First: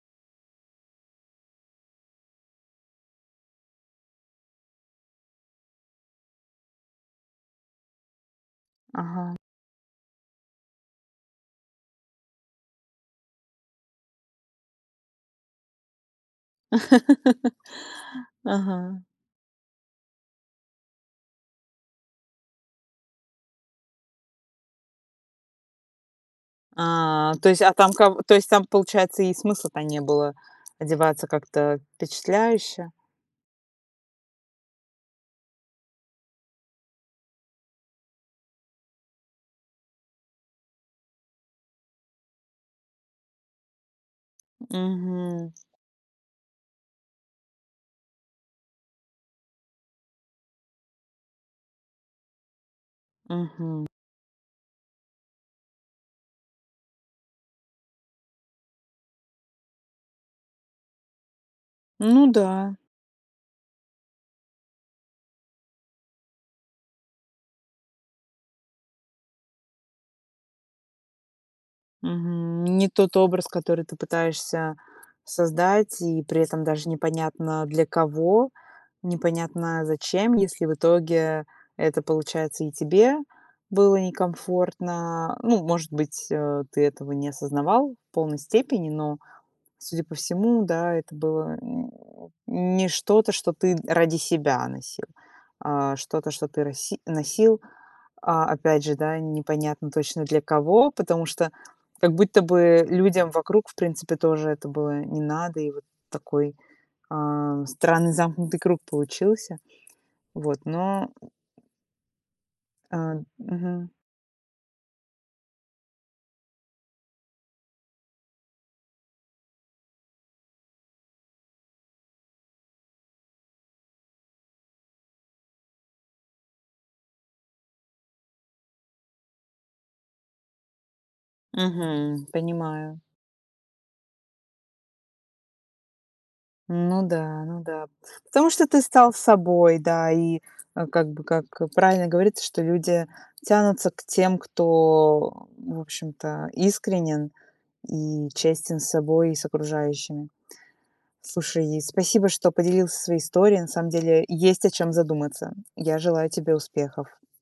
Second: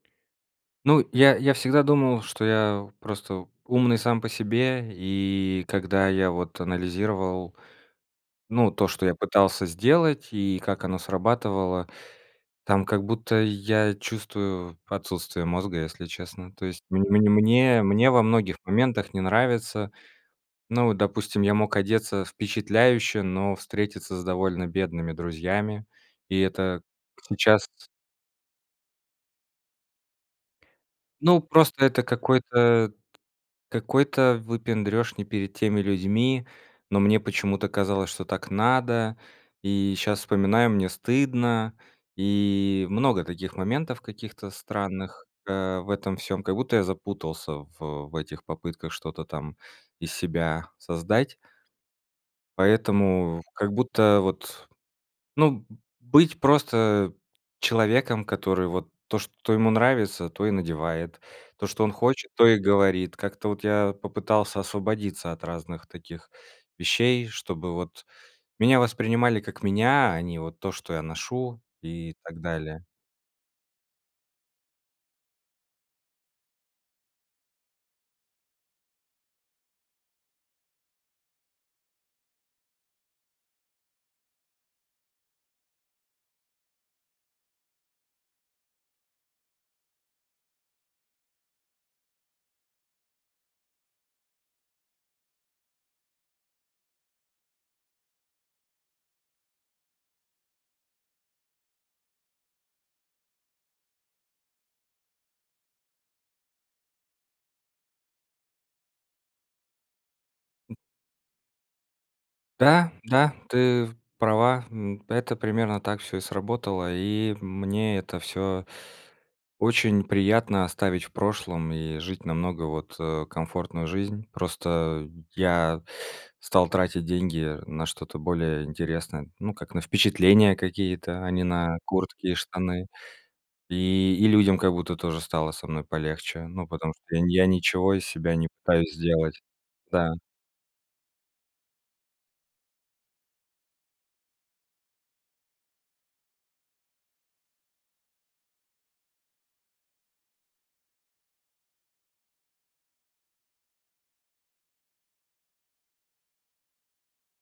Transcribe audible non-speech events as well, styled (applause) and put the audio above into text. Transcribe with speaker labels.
Speaker 1: Ну, я я всегда думал, что я просто умный сам по себе. И когда я вот анализировал, ну, то, что я
Speaker 2: Ага.
Speaker 1: пытался сделать и как оно срабатывало, там как будто я чувствую отсутствие мозга, если честно. То есть мн мне мне во
Speaker 2: (laughs)
Speaker 1: многих
Speaker 2: Ага.
Speaker 1: моментах не нравится Ну вот, допустим, я мог одеться впечатляюще, но встретиться с довольно бедными друзьями. И это
Speaker 2: А, то есть,
Speaker 1: сейчас
Speaker 2: а
Speaker 1: с
Speaker 2: там, ка то есть, там, получается, и смысла-то не было одеваться
Speaker 1: Ну,
Speaker 2: как-то
Speaker 1: просто это
Speaker 2: впечатляюще.
Speaker 1: какой-то какой-то выпендрёж не перед теми людьми, но мне почему-то казалось, что так надо. И щас вспоминаю- мне стыдно. И много таких моментов каких-то странных,
Speaker 2: Мгм.
Speaker 1: э, в этом всём. Как будто я запутался в в этих попытках что-то там из себя создать. Поэтому как
Speaker 2: Мгм.
Speaker 1: будто вот, ну, м, быть просто человеком, который вот то, что ему нравится, то и надевает; то, что он
Speaker 2: Ну
Speaker 1: хочет, то и
Speaker 2: да.
Speaker 1: говорит. Как-то вот я попытался освободиться от разных таких вещей, чтобы вот меня воспринимали как меня, а не вот то, что я ношу и так
Speaker 2: Мгм.
Speaker 1: далее.
Speaker 2: Не тот образ, который ты пытаешься создать, и при этом даже непонятно для кого, непонятно зачем, если в итоге это получается и тебе было некомфортно. Ну, может быть, э, ты этого не осознавал в полной степени, но, судя по всему, да, это было м, (grunts) не что-то, что ты ради себя носил, а что-то, что ты роси носил. А, опять же, да, непонятно точно для кого, потому что как будто бы людям вокруг, в принципе, тоже это было не надо, и вот такой, а, странный замкнутый круг получился. Вот,
Speaker 1: М.
Speaker 2: но.
Speaker 1: Да,
Speaker 2: А,
Speaker 1: да, ты
Speaker 2: мгм.
Speaker 1: права. М, это примерно так всё и сработало. И мне это всё очень приятно оставить в прошлом и жить намного вот, э, комфортную жизнь. Просто я стал тратить деньги на что-то более интересное. Ну, как, на впечатления какие-то, а не на
Speaker 2: Мгм.
Speaker 1: куртки и штаны.
Speaker 2: Понимаю.
Speaker 1: И и людям как будто тоже стало со мной полегче. Ну, потому
Speaker 2: Ну
Speaker 1: что я
Speaker 2: да,
Speaker 1: я
Speaker 2: ну да.
Speaker 1: ничего из себя не
Speaker 2: Потому что ты
Speaker 1: пытаюсь
Speaker 2: стал
Speaker 1: сделать.
Speaker 2: собой, да.
Speaker 1: Да.
Speaker 2: И, э, как бы, как правильно говорится, что люди тянутся к тем, кто, в общем-то, искренен и честен с собой и с окружающими. Слушай, спасибо, что поделился своей историей. На самом деле есть, о чём задуматься. Я желаю тебе успехов.